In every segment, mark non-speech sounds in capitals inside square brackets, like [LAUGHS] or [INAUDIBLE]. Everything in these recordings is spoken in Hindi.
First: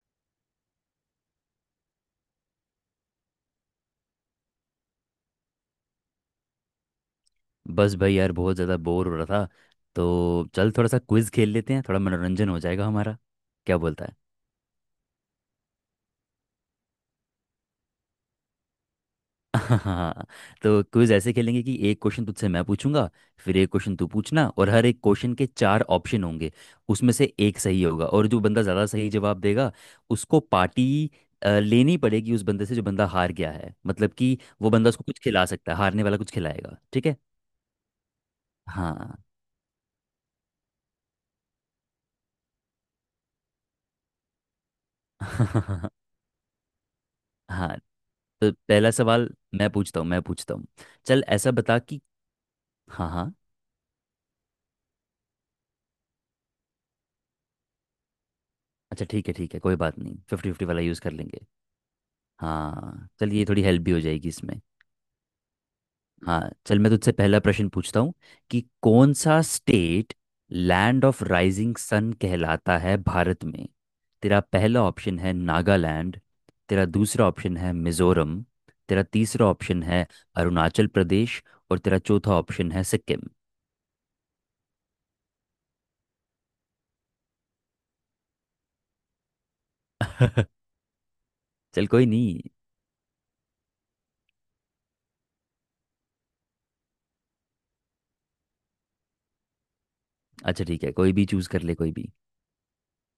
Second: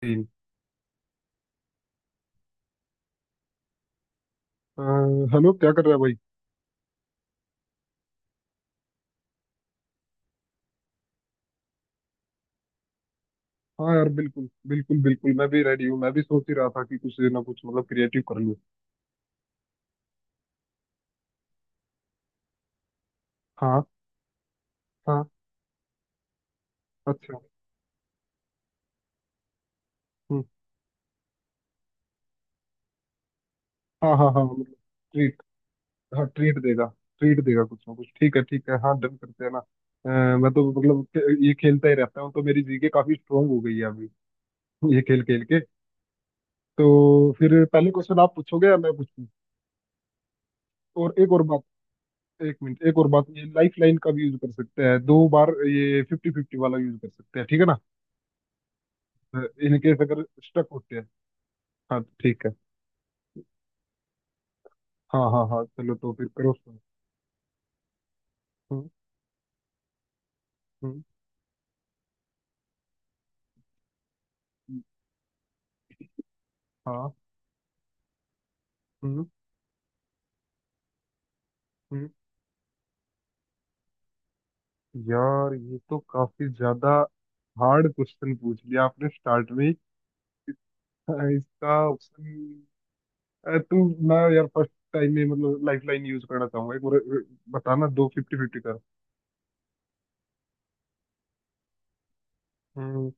तीन। अ, हेलो, क्या कर रहा है भाई। बस भाई यार बहुत ज़्यादा बोर हो रहा था। तो चल थोड़ा सा क्विज खेल लेते हैं, थोड़ा मनोरंजन हो जाएगा हमारा। क्या हाँ बोलता यार, है? बिल्कुल बिल्कुल बिल्कुल, मैं भी रेडी हूँ। मैं भी सोच ही रहा था कि कुछ ना कुछ मतलब क्रिएटिव कर लूँ। [LAUGHS] हाँ। तो क्विज ऐसे खेलेंगे कि एक क्वेश्चन तुझसे मैं पूछूंगा, फिर एक हाँ क्वेश्चन तू पूछना, और हर एक हाँ। क्वेश्चन के चार ऑप्शन होंगे। उसमें से अच्छा। एक सही होगा और जो बंदा ज़्यादा सही जवाब देगा उसको हम्म। पार्टी लेनी पड़ेगी उस बंदे से जो बंदा हार गया है। मतलब हाँ हाँ कि हाँ, वो मतलब बंदा उसको कुछ ट्रीट। खिला सकता है, हारने वाला हाँ, कुछ ट्रीट खिलाएगा, देगा। ठीक है? ट्रीट देगा कुछ ना कुछ। ठीक है ठीक है। हाँ, डन हाँ। करते हैं ना। मैं तो मतलब ये खेलता ही रहता हूँ, तो मेरी GK काफी स्ट्रांग हो गई है अभी, ये खेल खेल के। [LAUGHS] तो फिर हाँ। पहले क्वेश्चन आप तो पूछोगे या पहला मैं पूछूं? सवाल मैं पूछता हूँ, मैं पूछता हूँ। और चल एक और ऐसा बात, बता कि एक मिनट। एक और हाँ बात, हाँ, ये लाइफ लाइन का भी यूज कर सकते हैं दो बार। ये फिफ्टी फिफ्टी वाला यूज कर सकते हैं, ठीक है ना? अच्छा ठीक है ठीक है, कोई बात इनकेस नहीं, अगर फिफ्टी फिफ्टी स्टक वाला होते यूज़ हैं। कर लेंगे। हाँ, तो ठीक है। हाँ चल, ये थोड़ी हेल्प भी हो जाएगी इसमें। हाँ हाँ हाँ, चलो तो फिर हाँ करो start। चल, मैं तुझसे पहला प्रश्न पूछता हूँ कि हम्म। कौन सा स्टेट हम्म। लैंड ऑफ राइजिंग सन कहलाता है भारत में। तेरा पहला ऑप्शन है नागालैंड, तेरा हाँ। दूसरा ऑप्शन है मिजोरम, तेरा हम्म। तीसरा ऑप्शन है अरुणाचल प्रदेश, और तेरा हम्म। चौथा ऑप्शन है सिक्किम। यार, ये तो काफी ज्यादा हार्ड क्वेश्चन पूछ लिया आपने स्टार्ट में ही। [LAUGHS] इसका चल कोई ऑप्शन, नहीं। तू। मैं यार फर्स्ट टाइम में मतलब लाइफ लाइन यूज करना चाहूंगा एक बार। अ, बताना, दो फिफ्टी फिफ्टी कर। अच्छा ठीक है, कोई भी चूज कर ले कोई भी। हम्म।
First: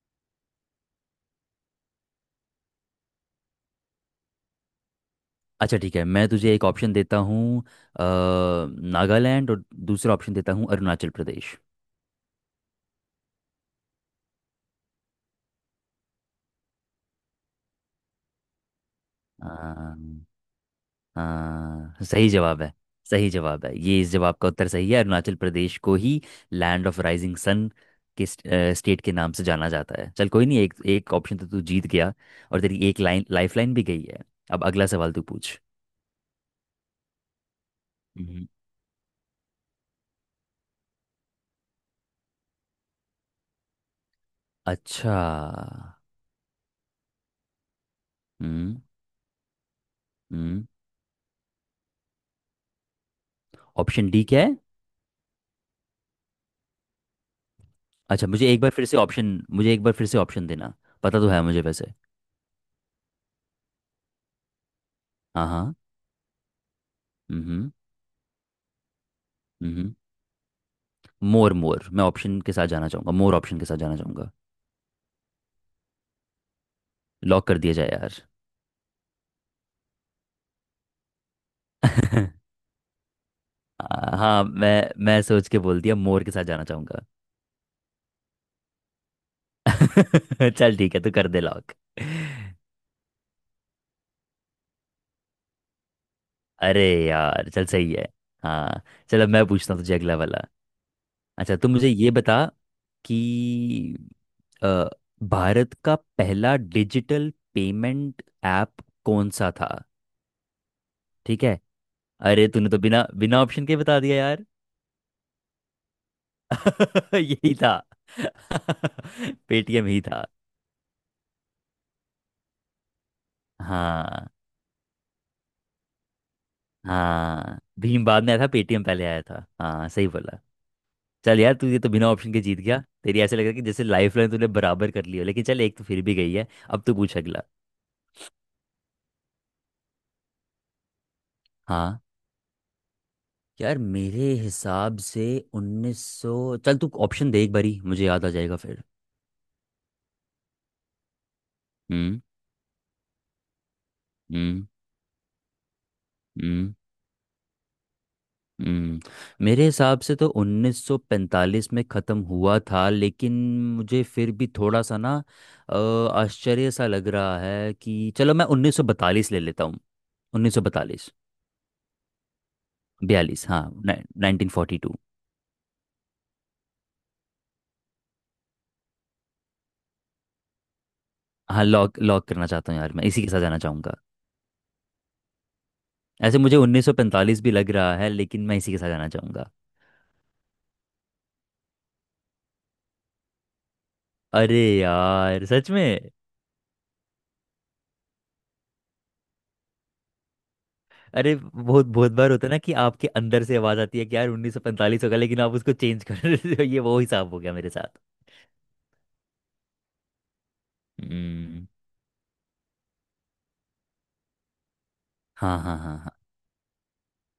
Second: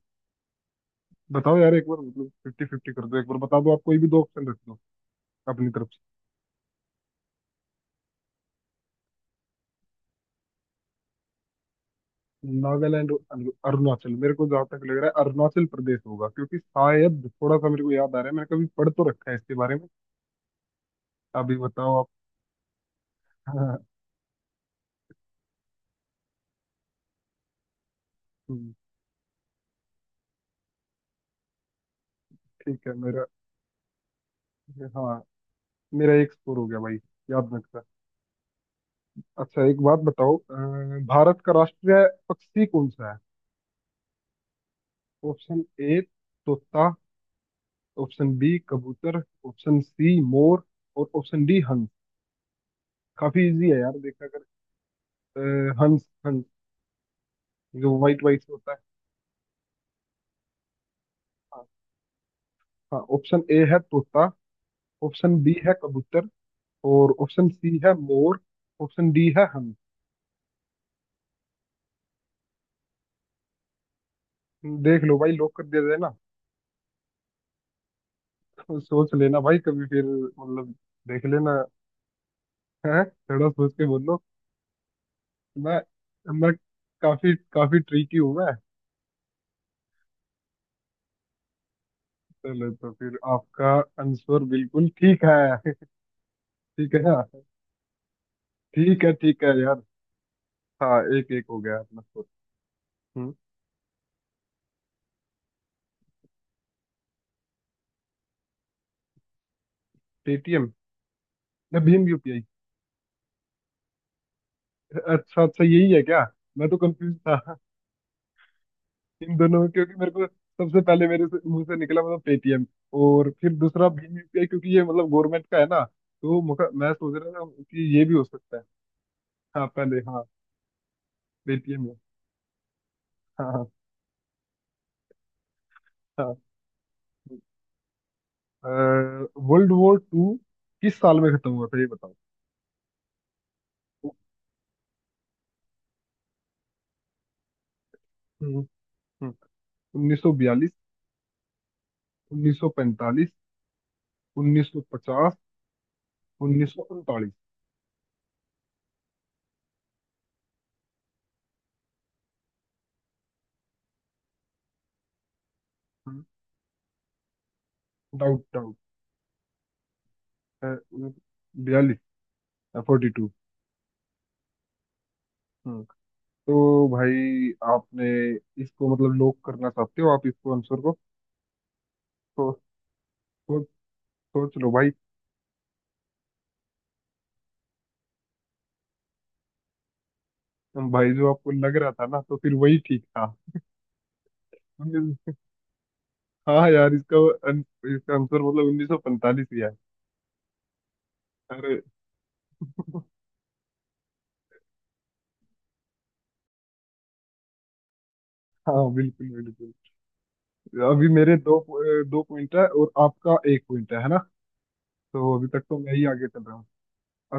बताओ यार एक बार, मतलब फिफ्टी फिफ्टी कर दो एक बार, बता दो आप कोई भी दो ऑप्शन रख दो अपनी अच्छा तरफ। ठीक है, मैं तुझे एक ऑप्शन देता हूँ, नागालैंड, और दूसरा ऑप्शन देता हूँ अरुणाचल प्रदेश। नागालैंड और अरुणाचल, मेरे को जहाँ तक लग रहा है अरुणाचल प्रदेश होगा, क्योंकि शायद थोड़ा सा मेरे को याद आ रहा है, मैंने कभी पढ़ तो रखा है इसके बारे में। हाँ। अभी बताओ हाँ, आप। सही जवाब है। सही [LAUGHS] जवाब हाँ। है ये, इस जवाब का उत्तर सही है, अरुणाचल प्रदेश को ही लैंड ऑफ राइजिंग सन के हम्म। स्टेट के नाम से जाना जाता है। चल कोई नहीं, एक एक ऑप्शन तो तू जीत गया, और तेरी ठीक है एक मेरा। लाइन लाइफ लाइन भी गई है। अब अगला हाँ, सवाल तू पूछ। मेरा एक स्कोर हो गया भाई, याद में रखा। हम्म। अच्छा एक बात बताओ, भारत का राष्ट्रीय पक्षी कौन सा है? अच्छा। ऑप्शन ए तोता। ऑप्शन बी हम्म। कबूतर। ऑप्शन सी मोर। हम्म। और ऑप्शन डी हंस। काफी इजी है यार, ऑप्शन डी देखा कर। क्या है? हंस। हंस जो व्हाइट अच्छा, व्हाइट मुझे एक होता बार है। फिर से ऑप्शन, मुझे एक बार फिर से ऑप्शन देना, पता तो है मुझे वैसे। हाँ, ऑप्शन ए है तोता। ऑप्शन हाँ बी हाँ। है कबूतर। और ऑप्शन हम्म। सी है मोर। ऑप्शन डी है हंस। हम्म। मोर, मोर, मैं ऑप्शन के साथ जाना चाहूँगा, मोर ऑप्शन के साथ जाना चाहूँगा। देख लो भाई, लॉक कर दिया जाए ना? लॉक कर दिया जाए यार। [LAUGHS] तो सोच लेना भाई, कभी फिर, मतलब देख लेना, [LAUGHS] है थोड़ा, सोच के बोलो। हाँ, मैं सोच के मैं बोल दिया, मोर के साथ मैं जाना चाहूँगा। काफी काफी ट्रिकी हूँ मैं। [LAUGHS] चल ठीक है, तू कर दे लॉक। चलो तो फिर आपका आंसर बिल्कुल ठीक है। [LAUGHS] अरे ठीक है ना। यार चल, सही है। हाँ चल, अब ठीक मैं है पूछता यार। हूँ तुझे अगला वाला। हाँ, एक एक अच्छा, हो तुम गया मुझे अपना ये स्कोर। बता हम्म। कि अ, भारत का पहला डिजिटल पेमेंट ऐप कौन सा था? पेटीएम। ठीक है। या भीम UPI। अरे तूने तो बिना बिना ऑप्शन के बता दिया यार। अच्छा अच्छा, यही है क्या? मैं तो [LAUGHS] कंफ्यूज यही था था। इन [LAUGHS] दोनों, पेटीएम क्योंकि ही मेरे को था। सबसे पहले मुंह से निकला, मतलब पेटीएम। और फिर दूसरा भीम हाँ, UPI, क्योंकि ये मतलब गवर्नमेंट का है ना। तो मैं सोच रहा था हाँ कि ये भीम भी हो बाद में आया था, सकता है। पेटीएम पहले आया था, हाँ हाँ पहले, सही हाँ। बोला। चल यार, तू ये पेटीएम तो है। बिना ऑप्शन के जीत गया। तेरी ऐसे लग रहा हाँ है कि हाँ जैसे लाइफ लाइन तूने बराबर कर ली हो, लेकिन चल एक तो फिर भी गई है। अब तू पूछ अगला। हाँ। वर्ल्ड वॉर टू किस साल में खत्म हुआ था, ये हाँ। बताओ। यार हम्म। मेरे हिसाब से 1900। चल तू ऑप्शन दे एक बारी, मुझे याद आ जाएगा हम्म। फिर। हम्म। 1942। हम्म। 1945। 1950। हम्म। 1939। हम्म। मेरे हिसाब से तो 1945 में ख़त्म हुआ था लेकिन मुझे फिर भी थोड़ा सा ना, अ, आश्चर्य सा लग रहा है कि चलो डाउट मैं डाउट। 1942 ले लेता हूँ। 1942, बयालीस। 42। 42। बयालीस, हाँ, नाइनटीन फोर्टी टू। तो भाई आपने इसको मतलब लॉक करना चाहते हो आप इसको, आंसर को? हाँ लॉक, लॉक करना तो चाहता हूँ यार, मैं इसी के साथ जाना सोच, चाहूँगा। सोच लो भाई। ऐसे मुझे 1945 भी लग रहा है लेकिन मैं इसी के साथ जाना चाहूँगा। भाई, जो आपको लग रहा था ना, तो फिर वही ठीक था। अरे यार सच में। हाँ यार, इसका अन- इसका आंसर मतलब 1945 ही है। अरे अरे। बहुत बहुत बार होता है ना कि आपके अंदर से आवाज आती है कि यार उन्नीस सौ पैंतालीस होगा लेकिन आप उसको चेंज कर रहे हो। ये वो हिसाब हो गया मेरे साथ। हाँ बिल्कुल बिल्कुल। अभी मेरे दो, हम्म। दो पॉइंट है और आपका एक पॉइंट है ना? तो अभी हाँ तक तो हाँ मैं ही हाँ। आगे चल रहा हूँ।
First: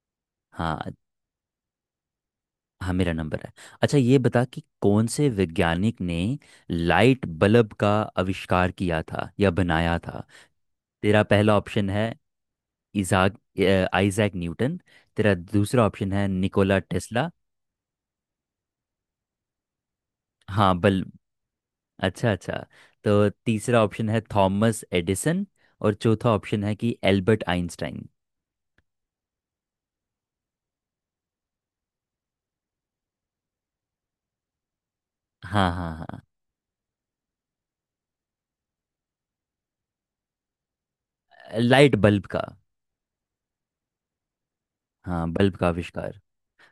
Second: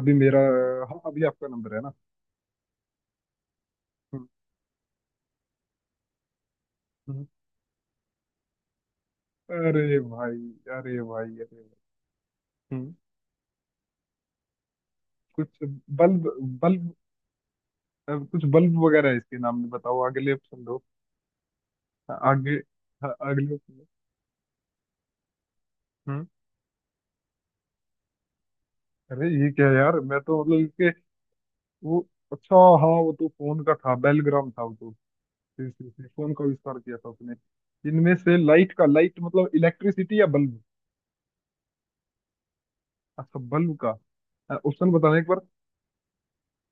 अभी मेरा। हाँ हाँ। हाँ, अभी आपका नंबर है ना। हाँ मेरा नंबर है। अच्छा ये हम्म। बता कि कौन से वैज्ञानिक ने हम्म। लाइट बल्ब का आविष्कार किया था या बनाया अरे था? भाई! अरे तेरा भाई! पहला अरे भाई! ऑप्शन है हम्म। आइजैक न्यूटन, तेरा कुछ दूसरा ऑप्शन है बल्ब, निकोला बल्ब, टेस्ला। अब कुछ बल्ब वगैरह है इसके नाम में, बताओ अगले ऑप्शन हाँ दो। बल हाँ, अच्छा आगे। अच्छा। हाँ, तो अगले ऑप्शन तीसरा दो। ऑप्शन है थॉमस एडिसन, और हम्म। चौथा ऑप्शन है कि एल्बर्ट आइंस्टाइन। अरे ये क्या है यार, मैं तो मतलब इसके, वो, अच्छा। हाँ वो तो फोन का था, बेलग्राम था वो तो, फिर- हाँ फिर- हाँ फिर हाँ। फोन का आविष्कार किया था उसने। इनमें से लाइट का? लाइट मतलब इलेक्ट्रिसिटी या बल्ब? लाइट बल्ब का। अच्छा बल्ब का। ऑप्शन बताना एक हाँ बार। बल्ब का आविष्कार।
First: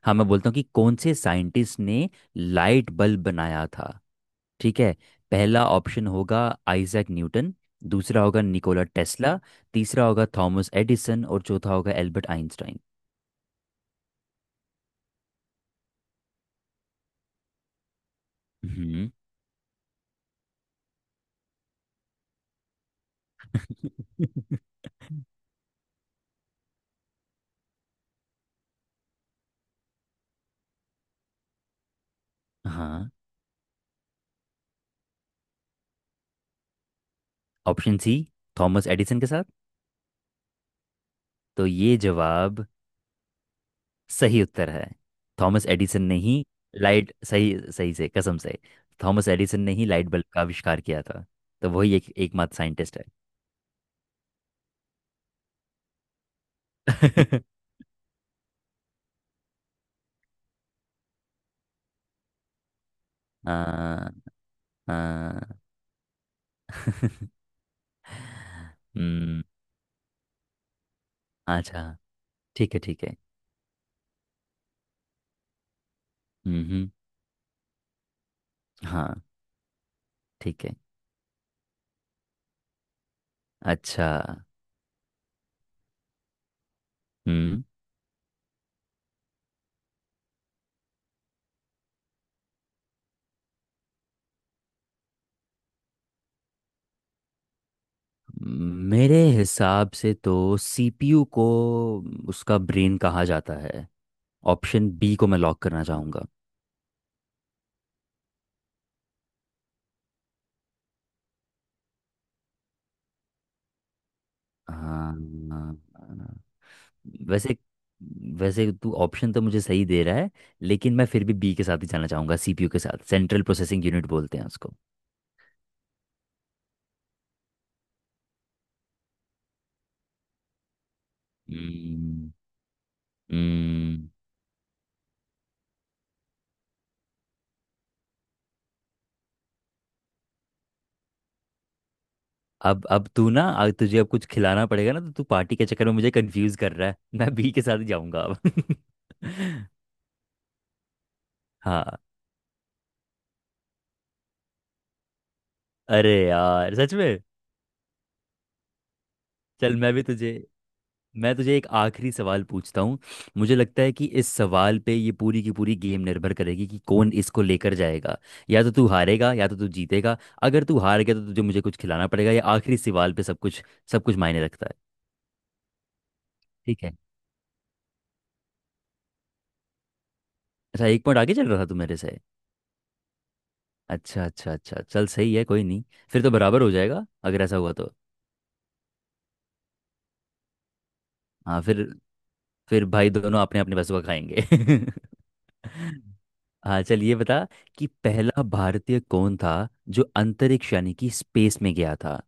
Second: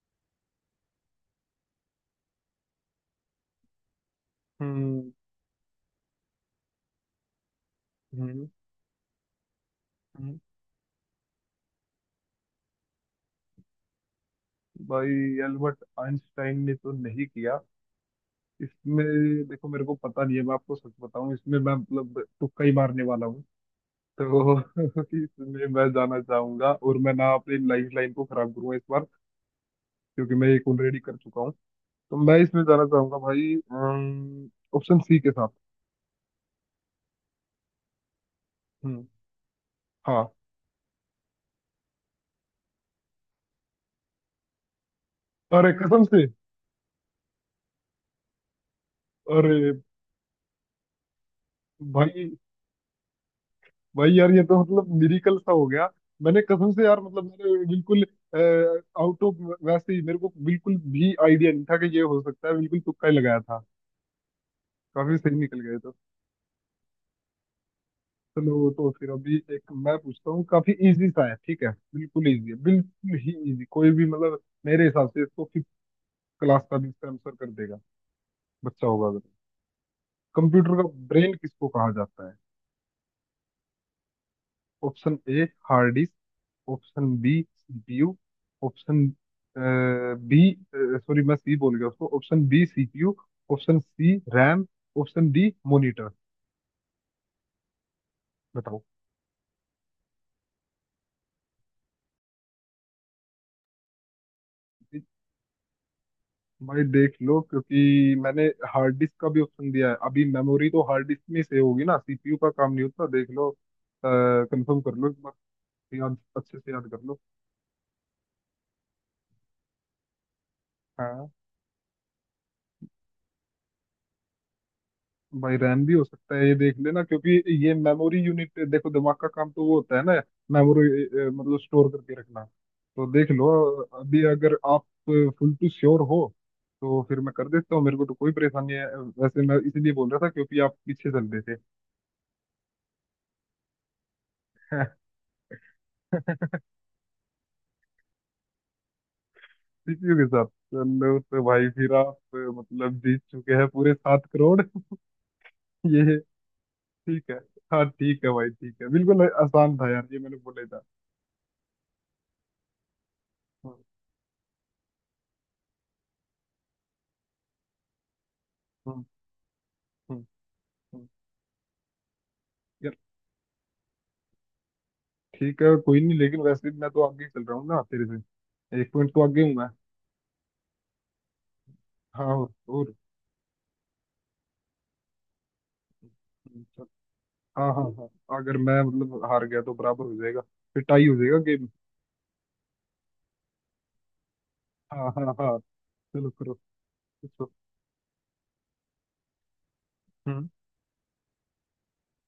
हाँ, मैं बोलता हूँ कि कौन से साइंटिस्ट ने लाइट बल्ब बनाया था, ठीक है? हम्म। पहला ऑप्शन होगा आइजैक न्यूटन, दूसरा होगा हम्म। निकोला टेस्ला, तीसरा होगा हम्म। थॉमस एडिसन, और चौथा होगा एल्बर्ट आइंस्टाइन। भाई, एल्बर्ट आइंस्टाइन ने तो नहीं किया इसमें। हम्म। देखो, मेरे को पता नहीं है, मैं आपको सच बताऊं, इसमें मैं मतलब तुक्का ही मारने वाला हूँ तो [LAUGHS] इसमें मैं जाना चाहूंगा, और मैं ना अपनी लाइफ लाइन को खराब करूंगा इस बार, क्योंकि मैं एक ऑलरेडी कर चुका हूँ, तो मैं इसमें [LAUGHS] जाना हाँ, चाहूंगा भाई, ऑप्शन सी के साथ। ऑप्शन सी, थॉमस हम्म। एडिसन के साथ। हाँ। तो ये जवाब, सही उत्तर है, थॉमस अरे एडिसन कसम ने से! ही लाइट, सही सही से, कसम से, थॉमस एडिसन अरे ने ही लाइट बल्ब का आविष्कार किया था। तो वही एक भाई! एकमात्र साइंटिस्ट है। भाई यार, ये तो मतलब मिरिकल सा हो गया। मैंने कसम से यार, मतलब [LAUGHS] मैंने बिल्कुल आउट ऑफ, वैसे ही मेरे को बिल्कुल भी आइडिया नहीं था कि ये हो सकता है, बिल्कुल तुक्का ही लगाया था। आ, काफी सही निकल आ, गए। चलो [LAUGHS] तो फिर अभी हम्म। एक मैं पूछता हूँ, काफी इजी सा है, ठीक है। अच्छा। बिल्कुल इजी है, ठीक है ठीक है। बिल्कुल ही इजी कोई भी, मतलब मेरे हिसाब से इसको फिफ्थ क्लास हम्म। का भी हम्म। इसका आंसर कर देगा बच्चा, होगा अगर। हाँ ठीक कंप्यूटर है। का ब्रेन किसको कहा जाता है? अच्छा। Option A hard disk. Option B hmm. CPU। Option B, sorry मैं सी बोल गया उसको, option B CPU। Option C RAM. Option D monitor. बताओ। मेरे हिसाब से तो सीपीयू को उसका ब्रेन कहा जाता है, ऑप्शन बी को मैं लॉक करना चाहूँगा। भाई देख लो, क्योंकि मैंने हार्ड डिस्क का भी ऑप्शन दिया है। अभी मेमोरी तो हार्ड डिस्क में सेव होगी ना, CPU का काम नहीं होता। देख लो, कंफर्म कर लो हाँ। एक बार, याद अच्छे से याद कर लो। वैसे, वैसे तू ऑप्शन तो मुझे सही दे रहा है लेकिन मैं फिर हाँ भी बी के साथ ही जाना चाहूंगा, सीपीयू के साथ, सेंट्रल प्रोसेसिंग यूनिट बोलते हैं उसको। भाई, रैम भी हो सकता है ये, देख लेना, क्योंकि ये मेमोरी यूनिट, देखो दिमाग का काम तो वो होता है ना, मेमोरी मतलब स्टोर करके हम्म। रखना। तो देख लो, हम्म। अभी अगर आप फुल टू श्योर हो, तो फिर मैं कर देता हूँ, मेरे को तो कोई परेशानी है, वैसे मैं इसलिए बोल रहा था क्योंकि आप पीछे चल रहे थे। अब तू ना अब तुझे अब कुछ खिलाना पड़ेगा ना तो तू पार्टी के चक्कर में मुझे कंफ्यूज कर रहा है, मैं बी के साथ ही जाऊंगा अब। [LAUGHS] CPU के साथ? चलो तो भाई, फिर हाँ। आप मतलब जीत चुके हैं पूरे 7 करोड़। [LAUGHS] अरे ये यार सच में। ठीक है। हाँ ठीक है भाई, ठीक है, बिल्कुल चल आसान था मैं भी यार ये, तुझे, मैंने बोला ही था। मैं तुझे एक आखिरी सवाल पूछता हूँ। मुझे हम्म। लगता है कि इस सवाल पे ये पूरी की पूरी गेम निर्भर करेगी, कि कौन इसको लेकर जाएगा, या तो तू हम्म। हारेगा या तो तू जीतेगा। हम्म। अगर तू हार हम्म। गया तो तुझे मुझे कुछ खिलाना पड़ेगा, ये आखिरी यार सवाल पे सब कुछ, सब कुछ मायने रखता है। ठीक है कोई नहीं, लेकिन वैसे भी ठीक मैं है। तो आगे चल रहा हूँ ना, तेरे से एक पॉइंट तो आगे हूँ मैं। अच्छा, एक पॉइंट आगे चल रहा था तू मेरे से। हाँ, और। अच्छा अच्छा अच्छा, चल सही है कोई नहीं। फिर तो बराबर हो चल। जाएगा अगर ऐसा हाँ हुआ हाँ तो। हाँ, अगर मैं मतलब हार गया तो बराबर हो जाएगा, फिर टाई हो जाएगा हाँ गेम। फिर भाई दोनों अपने अपने पैसों का खाएंगे। हाँ हाँ हाँ, [LAUGHS] चलो करो हाँ चल ये बता पूछो। कि पहला भारतीय कौन था जो हम्म। अंतरिक्ष यानी कि स्पेस में गया था?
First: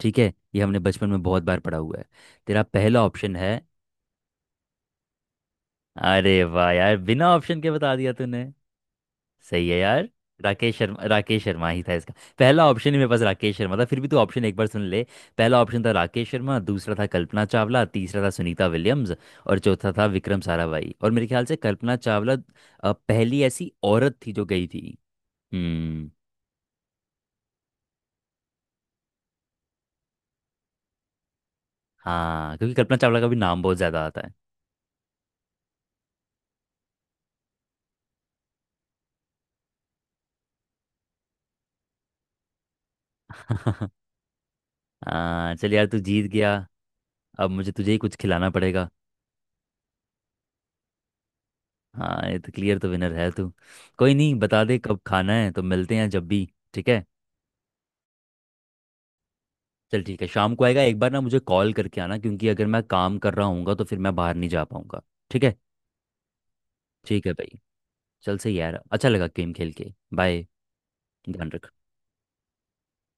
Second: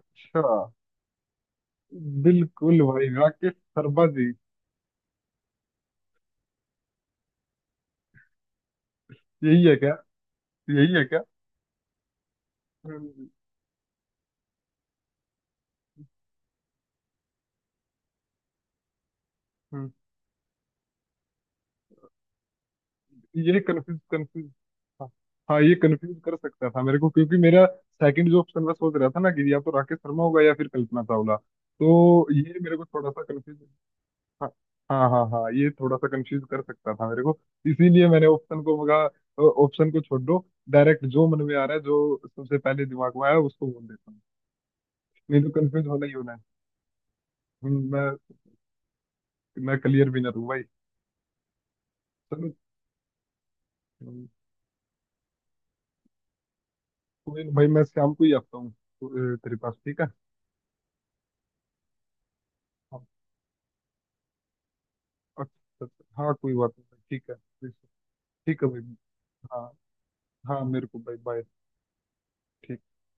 ठीक है, ये हमने बचपन में बहुत बार पढ़ा हुआ है। तेरा बिल्कुल पहला भाई, ऑप्शन राकेश है, शर्मा जी। अरे वाह यार बिना ऑप्शन के बता दिया तूने। यही सही है है क्या? यार, राकेश यही है शर्मा, क्या? राकेश शर्मा ही था इसका। पहला ऑप्शन ही मेरे पास हम्म। राकेश शर्मा था, फिर भी तू ऑप्शन एक बार सुन ले। पहला ऑप्शन था राकेश शर्मा, दूसरा था कल्पना चावला, तीसरा था सुनीता विलियम्स, और हम्म। चौथा था विक्रम साराभाई। और मेरे ख्याल से कल्पना चावला पहली ये ऐसी कंफ्यूज औरत थी जो कंफ्यूज। गई थी। हाँ। हाँ, ये हम्म। कंफ्यूज कर सकता था मेरे को, क्योंकि मेरा सेकंड जो ऑप्शन मैं सोच रहा था ना, कि या तो राकेश शर्मा होगा या फिर कल्पना चावला, तो ये हाँ, क्योंकि मेरे को कल्पना थोड़ा चावला सा का भी कंफ्यूज। नाम बहुत ज़्यादा आता है। हाँ हाँ हाँ। हाँ, ये थोड़ा सा कंफ्यूज कर सकता था मेरे को, इसीलिए मैंने ऑप्शन को मगा, ऑप्शन को छोड़ दो, डायरेक्ट जो मन में आ रहा है, जो सबसे पहले दिमाग में आया उसको बोल [LAUGHS] देता हूँ, नहीं तो हाँ चल कंफ्यूज यार, तू होना ही जीत होना है। गया। अब मुझे हम्म, तुझे ही मैं कुछ खिलाना पड़ेगा। मैं क्लियर विनर हूँ भाई। हाँ, ये चलो। तो क्लियर तो विनर है तू। कोई हम्म, नहीं, बता दे कब खाना है तो मिलते हैं जब भी। ठीक है। कोई नहीं भाई, मैं शाम को ही आता हूँ तो, तेरे पास, ठीक चल है। ठीक है, शाम को आएगा एक बार ना मुझे कॉल करके आना, क्योंकि अगर मैं हाँ, काम कर रहा हूँगा तो फिर मैं बाहर नहीं जा पाऊंगा। ठीक अच्छा है। अच्छा, हाँ कोई बात नहीं, ठीक ठीक है है। भाई, चल सही ठीक है भाई। यार, अच्छा लगा गेम हाँ। खेल के, बाय। हाँ, मेरे को बाय बाय। ध्यान रख। ठीक